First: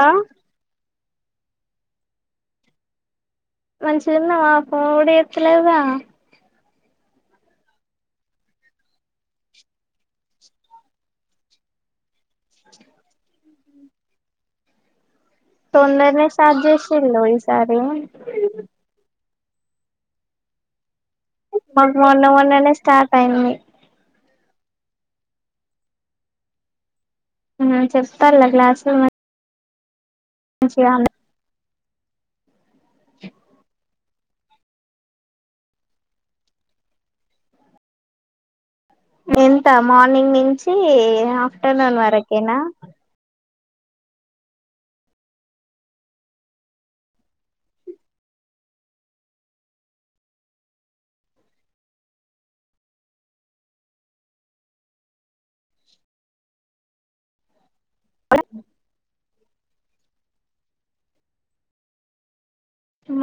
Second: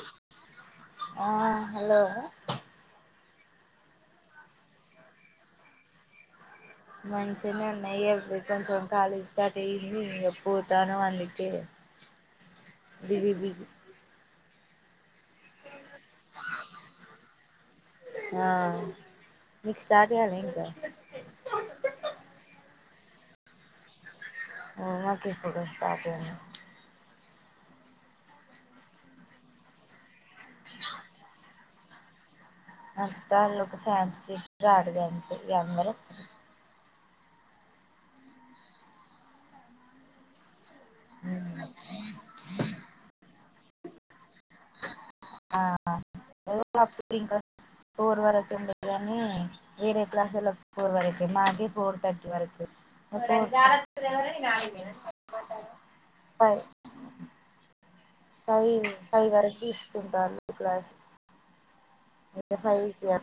ఆ ఆ హలో మంచి గున్నావా ఫోను గుడా చెత్తలేవుగా మంచిగానే ఉన్న ఇయ్యల్ రేప్ కొంచెం కాలేజ్ స్టార్ట్ అయ్యింది ఇగ పోతానం అందుకే [inaudible] బిది బి తొందర్నే స్టార్ట్ చేసిళ్ళు ఈసారి ఆ మీక్ స్టార్ట్ కాలే ఇంకా మాకు మొన్న మొన్ననే స్టార్ట్ అయ్యింది ఊహ కిప్పుడు స్టార్ట్ ఏమన్నా చెప్తాల్లా క్లాసులో మారి [unintelligible] చెప్తాళ్ళు ఒక సన్స్క్రిట్ [unintelligible] ఎంత మార్నింగ్ నించి ఆఫ్టర్నూన్ వరకేనా [unintelligible] వేరే క్లాసోళ్ళు ఒప్పుకోరు వరకి మాది పోర్ తర్టీ వరకి గాలి వంతలేదని నేను అగిన్నె ఫైవ్ ఫైవ్ వరకి తిసుకుంటాళ్లు క్లాస్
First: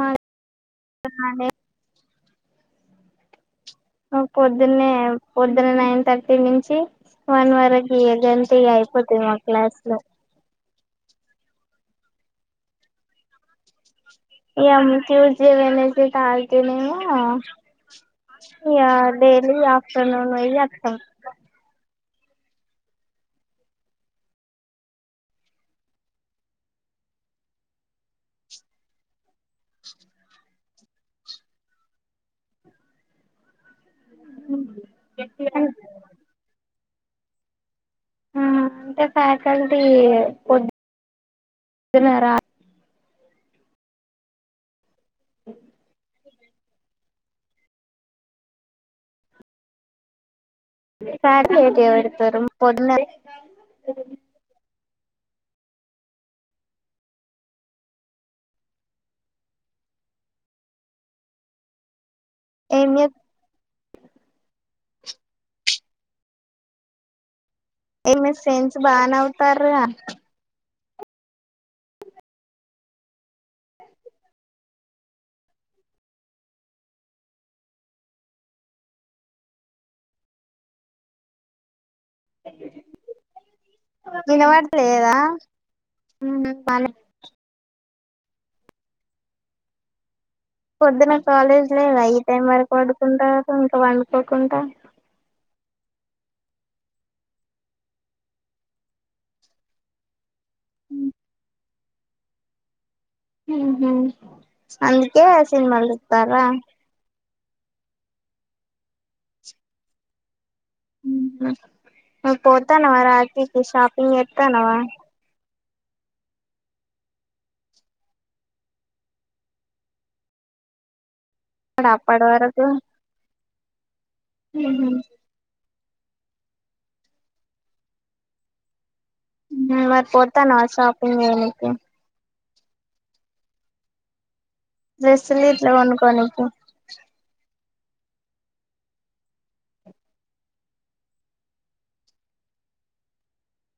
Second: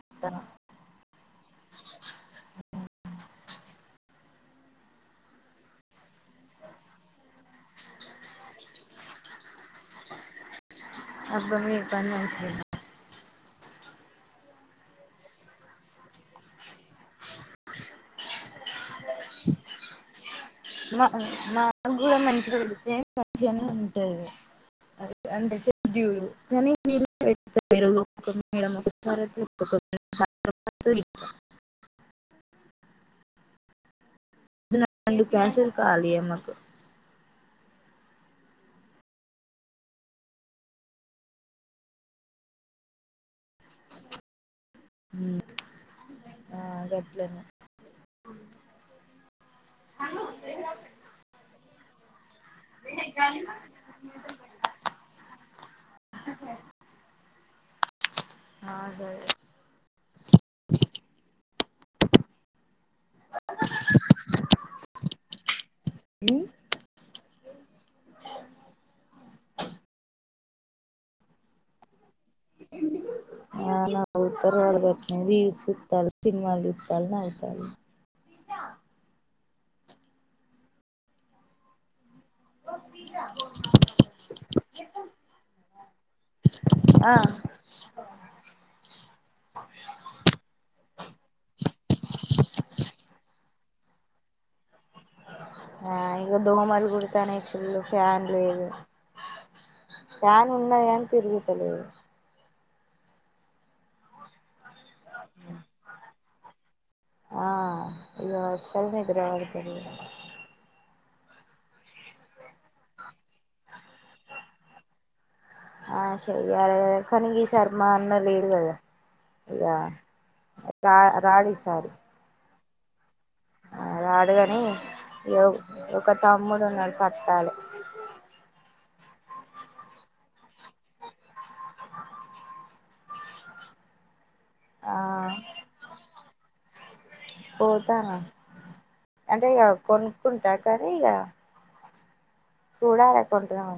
మా [unintelligible] పొద్దున్నే పొద్దున నైన్ థ థర్టీ నుంచి వన్ వరకి గంతె ఇగ అయిపోతది మా క్లాస్ లో [unintelligible] ఇగ తూర్స్ డే వెడ్నెస్డే తాగితే మేము ఇగ డైలీ ఆఫ్టర్నూన్ అయ్య వత్తం మా కుడా మంచిగుంది తిని మంచిగానే ఉంటది అదే అంటే షెడ్యూలు కనీ మీరు [unintelligible] [unintelligible] క్యాన్సిల్ కాల్ని యే మాకు అంటే ఫ్యాకల్టీ పొదున రా హ్మ్ ఆ గట్లనే [unintelligible] ఫాకల్టీ పెడ్తరు పొదున ఆ అదే ఎమ్ చె హ ఏమి ఫ్రెండ్స్ బాగానే వత్తర్రు గా ఢ [unintelligible] రీల్స్ చుత్తరు సినిమాలు చుత్తరు నవ్వుతరు వినబడతలేద హ్మ్ బానే ఆ పొద్దున కాలేజ్ లేద ఈ టైం వరకు పడుకుంటా [unintelligible] ఇంకా పండుకోకుండా ఆ ఇగ దోమలు గుడతానయి ఫుల్లు ఫ్యాన్ లేదు ఫ్యాన్ ఉన్న గాని తిరుగుతలేదు హ్మ్ హు అందుకే సినిమాలు చూత్తర్రా ఆ ఇగ అసల్ నిద్ర పడతలేదు పోతానవా రాఖీ కి షాపింగ్ చేత్తనవా ఆ చెయ్యాలి కదా కని ఈసారి మా అన్న లేడు కదా యా రా రాడి డ అప్పడ వరకు అ రాడుగాని ఒక తమ్ముడు ఉన్నాడు కట్టాలి మరి పతానవా షాపింగ్ చేయనికి ఆ డ్రెస్లు ఇట్ల కొన్నుకొనికి పోతాను అంటే ఇగ కొనుక్కుంటా కని ఇగ చూడాలి కొంటనెమో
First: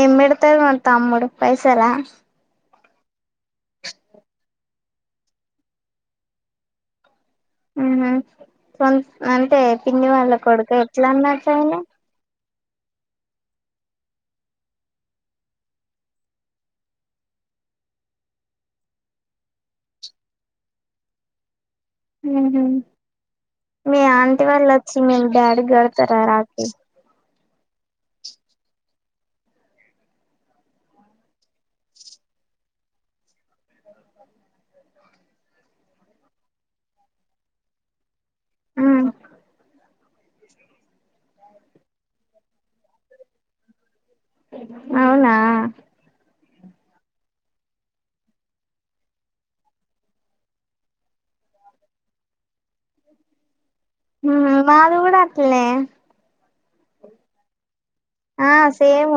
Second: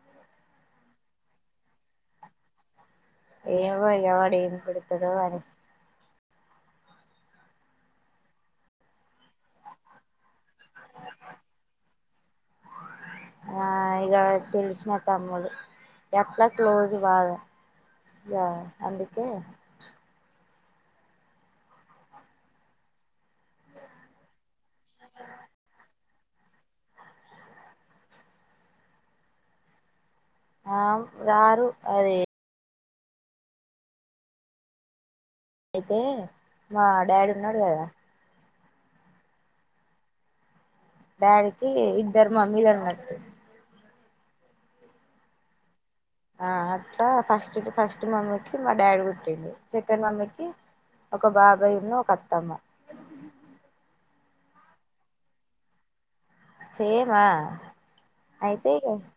ఏం బెడ్తారు మర్ తమ్ముడు పైసల ఎమో ఇగ వాడేం పెడతాడో అని ఉమ్ హు సొంత్ అంటే పిన్ని వాళ్ళ కొడుక ఎట్లా అన్నట్టు అయ్యిండు [unintelligible] ఆ ఇక తెలిసిన తమ్ముడు యట్లా క్లోజ్ బాగా యా అందికే ఉమ్ హు మీ అంటి వాళ్ళు వచ్చి మీ డాడీ కి గడతారా రాఖి అమ్ రారు అదే అయితే మా డాడీ ఉన్నాడు కదా ఉమ్ డాడీకి ఇద్దరు మమ్మీలు అన్నట్టు అవునా ఆ అట్లా ఫస్ట్ ఫస్ట్ మమ్మీకి మా డాడీ పుట్టిండు సెకండ్ మమ్మీకి ఒక బాబాయ్ ను ఒక అత్తమ్మ ఉమ్ హు వాళ్ళు కూడా అట్లే సేమ్ ఆ ఆ అయితే యిగా సేమ్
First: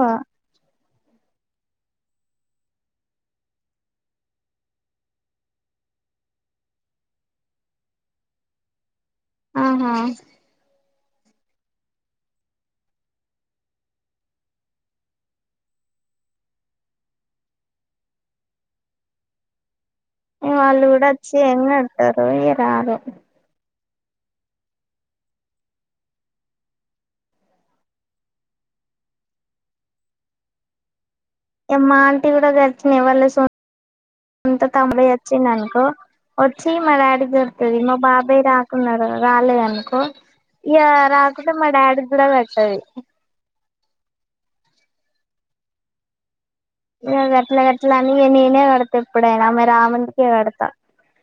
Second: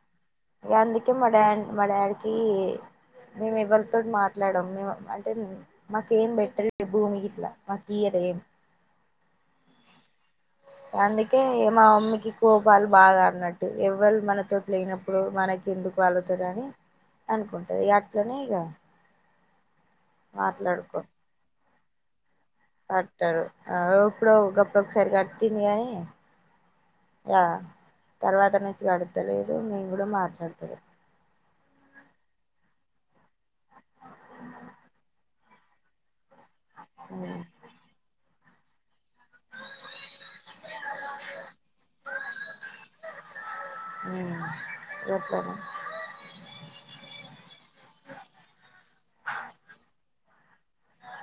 ఇంగందుకే మా డాడ్ మా డాడీకి మేము ఎవరితోటి మాట్లాడము మేము అంటే మాకేం బెటర్ భూమి గిట్లా మా కియార్ ఏం ఆహా అందుకే మా అమ్మకి కోపాలు బాగా అన్నట్టు ఎవ్వరు మనతోటి లేనప్పుడు ఇప్పుడు మనకి ఎందుకు వాళ్ళతోని అని అనుకుంటది అట్లనే ఇక ఇంగ వాళ్ళు కూడా వచ్చి ఎం కడతారు ఇగా రారు ఆ ఎప్పుడో ఒక అక్క ఒకసారి కట్టింది గానీ ఇగ తర్వాత నుంచి గడతలేదు మేము కూడా మాట్లాడతలేము ఇగ మా ఆంటీ కూడా గట్లనే వాళ్ళ సొంత్ సొంత తమ్ముడు వచ్చిండు అనుకో వచ్చి మా డాడీకి ఉమ్ కడుతాది మా బాబాయ్ రాకున్నాడు రాలేదు అనుకో ఇగ రాకుంటే మా డాడీ కూడా కట్టది ఉమ్ గట్లనే ఇగా గట్లా గట్టలా అని నేనే కడతా ఎప్పుడైనా ఆమె రామ్ అంటే నేనే కడతా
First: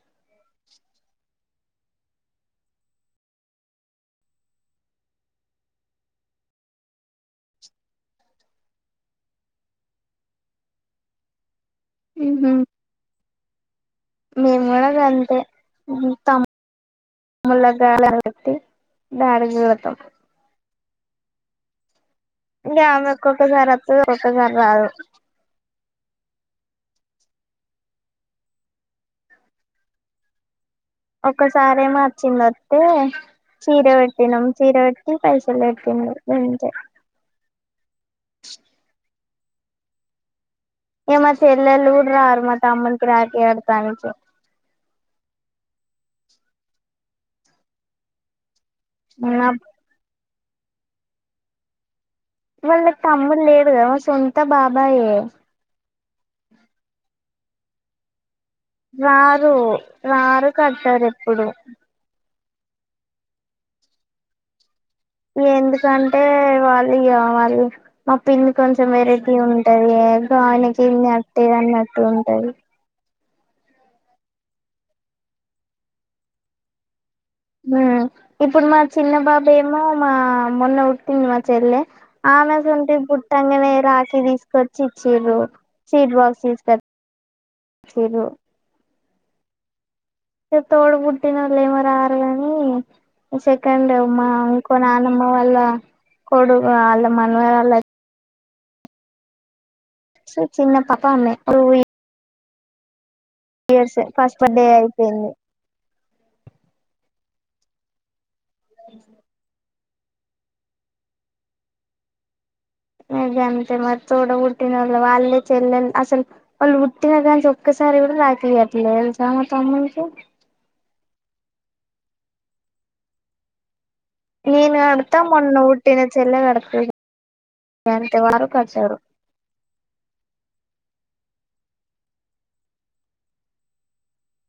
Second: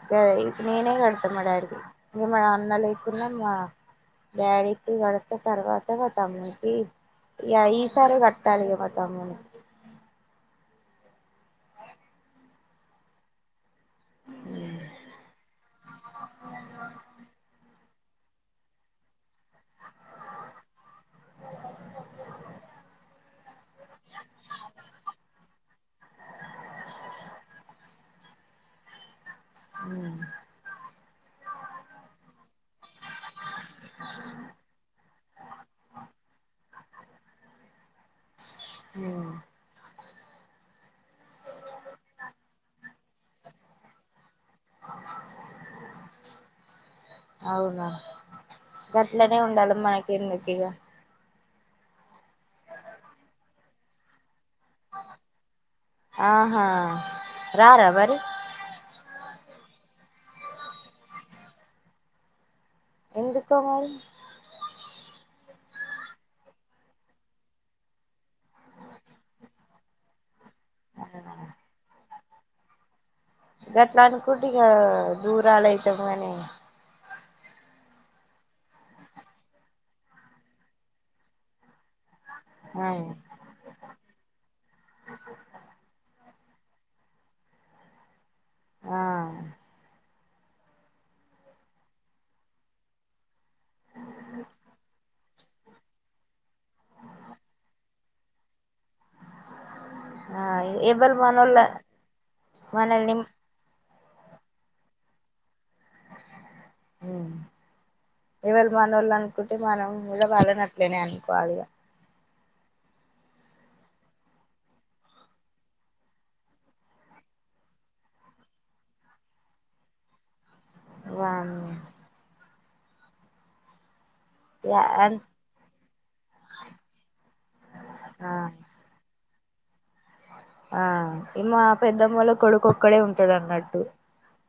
ఇగ ఇంకా నేనే కడతా మా డాడికి ఇంక మా అన్న లేకున్న మా డాడీ కి గడత తర్వాత మా తమ్మునీకి యా ఈసారి కట్టాలి ఇగా మా తమ్మునికి ఉమ్ హు మేము కూడా గంతే ఉమ్ హు తము తమ్ముల [unintelligible] డాడీ గూడ కడతాం [inaudible] ఇంగ ఆమె ఒక్కొక్కసారి వస్తది ఒక్కొక్కసారి రాదు [unintelligible] సౌండ్ హ్ ఒకసారేమో అచ్చింది అత్తే చీర పెట్టినం చీర పె డితే పైసలు లేకుండే గంతే. హ్ ఇగ మాచెల్లెలు కూడా రారు మా తమ్మునికి రాఖీ కడ్తానికి. అవునా గట్లనే ఉండాలె మనకి ఎందుకు ఇగా. వాళ్ళకు తమ్ముడు లేడు కదా మా సొంత బాబాయే. ఆహా రారా మరి. రారు రారు కట్టరు ఎప్పుడు. ఎందుకు మరి. ఎందుకంటే వాళ్ళు ఇగ వాళ్ళు మా పిన్నీ కొంచెం వెరైటీ ఉంటది గా ఆయనకేం కట్టేది అన్నట్టు ఉంటది. గట్లా అనుకుంటే ఇగ దూరాలయితాం కనీ ఇప్పుడు మా చిన్న బాబాయేమో మా మొన్న పుట్టింది మా చెల్లె ఆమె అసొంటిది పుట్టంగనే రాఖీ తీసుకొచ్చి ఇచ్చింర్రు సీట్ బాక్స్ తీసుకొ చిర్రు. ఆ ఇగ తోడ పుట్టినోళ్ళేమో రారు కానీ సేకండ్ మా ఇంకో నానమ్మ వాళ్ళ కొడుకు వాళ్ళ మనవరాలు అ వచ్చి అయి చిన్న పాప ఎవళ్ ఆమె టూ మనోళ్లే మనల్ని ఇయర్సే ఫస్ట్ బర్డే అయిపేయింది. ఎవళు మనోళ్ళు అనుకుంటే మనం కూడా వాళ్ళన్ని అట్లనే అనుకోవాలిగా. ఇగ గంతే మరి తోడ పుట్టినోళ్ళు వాళ్ళే చెల్లెలు అసలు వాళ్ళు పుట్టిన కానుంచి ఒక్కసారి కూడా రాఖీలు కట్టలేదు తెలుసా మా తమ్మునికి. వన్ నేను యా కడతా, అన్ మొన్న పుట్టిన చెల్లె కడతది అంతే ఆ వారు కట్టరు. ఆ ఇ మా పెద్దమ్మోల కొడుకు ఒక్కడే ఉంటడు అన్నట్టు.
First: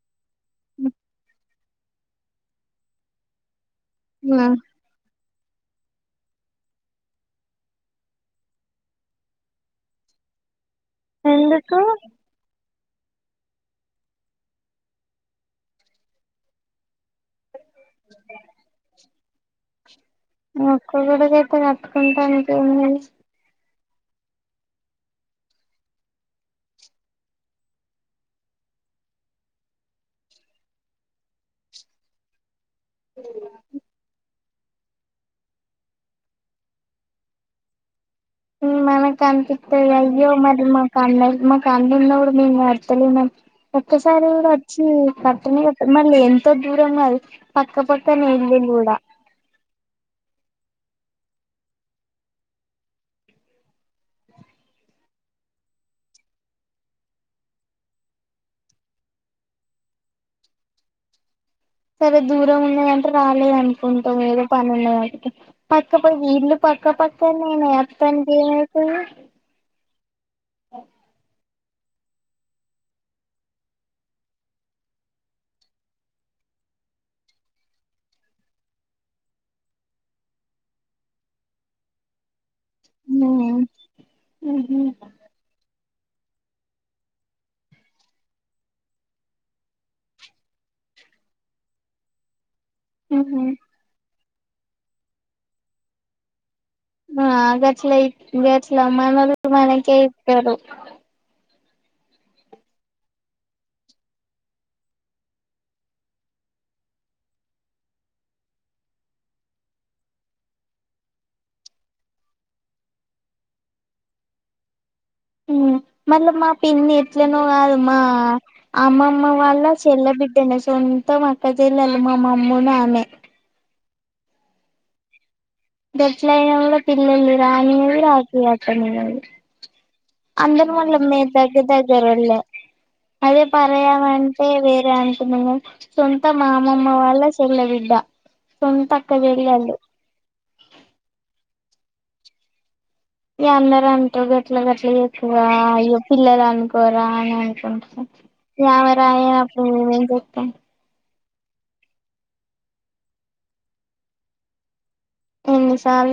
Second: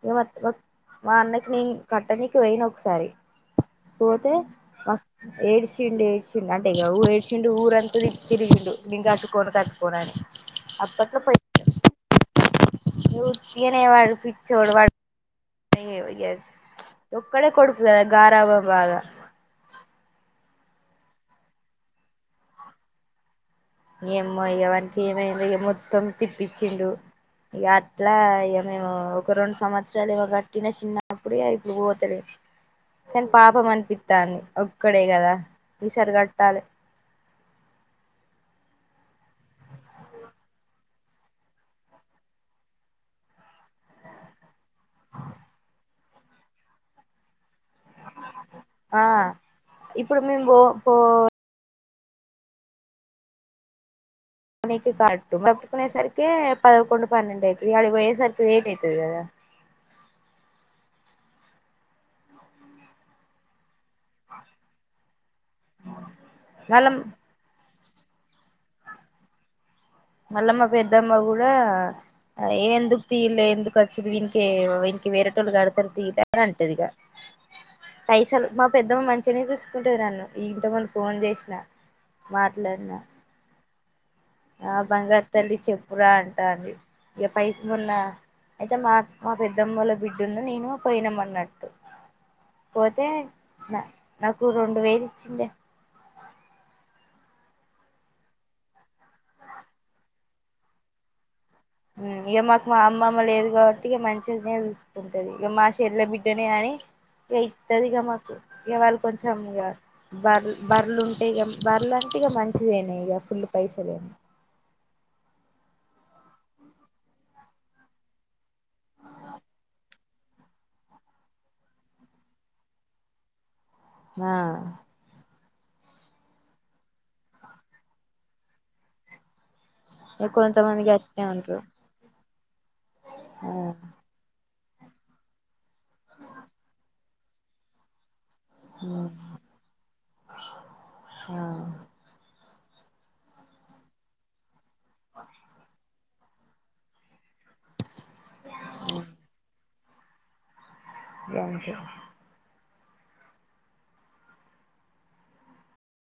ఎవరూ వా మా అన్నకి నేను కట్టనికి పోయిన ఒకసారి. పోతే వస్ ఏడ్సిండు ఏడ్పిండు అంటే ఇగ ఓ ఏడ్చిండు ఊరంతా తిప్పిర్రు ఈళ్ళు నేను కట్టుకోను కట్టుకోనని. అప్పట్ ఎందుకు? ఉత్తిగనే వాడు పిచ్చోడు వాడు ఎమో ఇగ అది. ఒక్కడే కొడుకు కదా గారాబం బాగా. ఒక్క కొడుకైతే కట్టుకుంటానికేంది. ఎమో ఇగ వానికి ఏమైందో ఇగ మొత్తం తిప్పిచ్చిండు. ఇగా అట్లా ఇగ మేము ఒక రెండు సంవత్సరాలు ఏమో కట్టినా చిన్నప్పుడు ఇగ ఇప్పుడు పోతలేను. కానీ పాపం అనిపిత్తాంది ఒక్కడే కదా ఈసారి కట్టాలె. మనకు అనిపిత్తది అయ్యో మరి మాకు అన్న మాకు అన్న ఉన్న కూడ మేం కడ్తలేం అని. ఒక్కసారి కూడ అచ్చీ కట్టనే కట్టరు మళ్ళీ ఎంతో దూరం కాదు పక్కపక్కనే ఇల్లులు కూడా. ఆ ఇప్పుడు మేం పో పో కొనేకి కాటు మెప్పుకొనే సర్కి పదకొండు పన్నెండు అయితది ఇగ ఆడికి పోయేసరికి లేట్ అయితది కదా సరే దూరం ఉన్నా అంటే రాలేదని కొంటం ఏదో పని ఉన్నదని పక్క పక్క నె ఇళ్లు పక్క మళ్ళ పక్క ఈనె అతంటే ఏమైతది మల్లమ్మ పెద్దమ్మ కూడా ఏ ఎందుకు తీయలే ఎందుకు వచ్చుడు వీనికి వీనికి వేరేటోళ్ళు కడతారు తీ ఇగ అని అంటది ఇగ పైసలు మా పెద్దమ్మ మంచినే చూసుకుంటది నన్ను ఇంతకు ముందు ఫోన్ చేసిన మాట్లాడిన ఊ ఆ బంగారు తల్లి చెప్పురా అంటాండి ఇక పైస మోన్నా అయితే మా మా పెద్దమ్మోల్ల బిడ్డన్ను నేను పోయినాం అన్నట్టు పోతే ఉహు నా నాకు రెండు వేలు ఇచ్చింది ఆ గట్ల ఇ గట్ల మనోళ్లు మనకే ఇస్తారు ఊ ఇగ మాకు మా అమ్మమ్మ లేదు కాబట్టి ఇక మంచిగానే చూసు కుంటది ఇక మా చెల్ల బిడ్డనే అని ఇగ ఇతదిగా మాకు ఇక వాళ్ళు కొంచెం ఇగ బర్లు బర్లు ఉంటే ఇగ బర్లు అంటే ఇగ మంచిదేనా ఇగా ఫుల్ పైసలు ఊ మళ్ళ మా పిన్ని ఎట్లనో కాదు మా అమ్మమ్మ వాళ్ళ చెల్ల బిడ్డలే సొంతం అక్క చెల్లలు మా మమ్మివును ఆమె ఆ దెట్లన కూడ పిల్లల్ని రానియది రాఖి కట్టానియది ఇక అందరు కొంతమంది మళ మే గట్నే ఉంటరు దగర్ దగ్గరోలే అదే ఆ పరాయమ అం టే వేరే అంటున కానీ సొంత మామమ్మ వాళ చెల విడ్డ ఉమ్ సొంతక్కజెల్లాలు ఆ ఇగ అందరంటురు గట్ల గట్ల ఎక్కువ అయ్యో పిల్లలు అనుకోరా అన్ అని కొంచం ఇగ ఆమె రానేయనపుడు ఏం చేస్తాం గంతే ఎన్ని సార్లు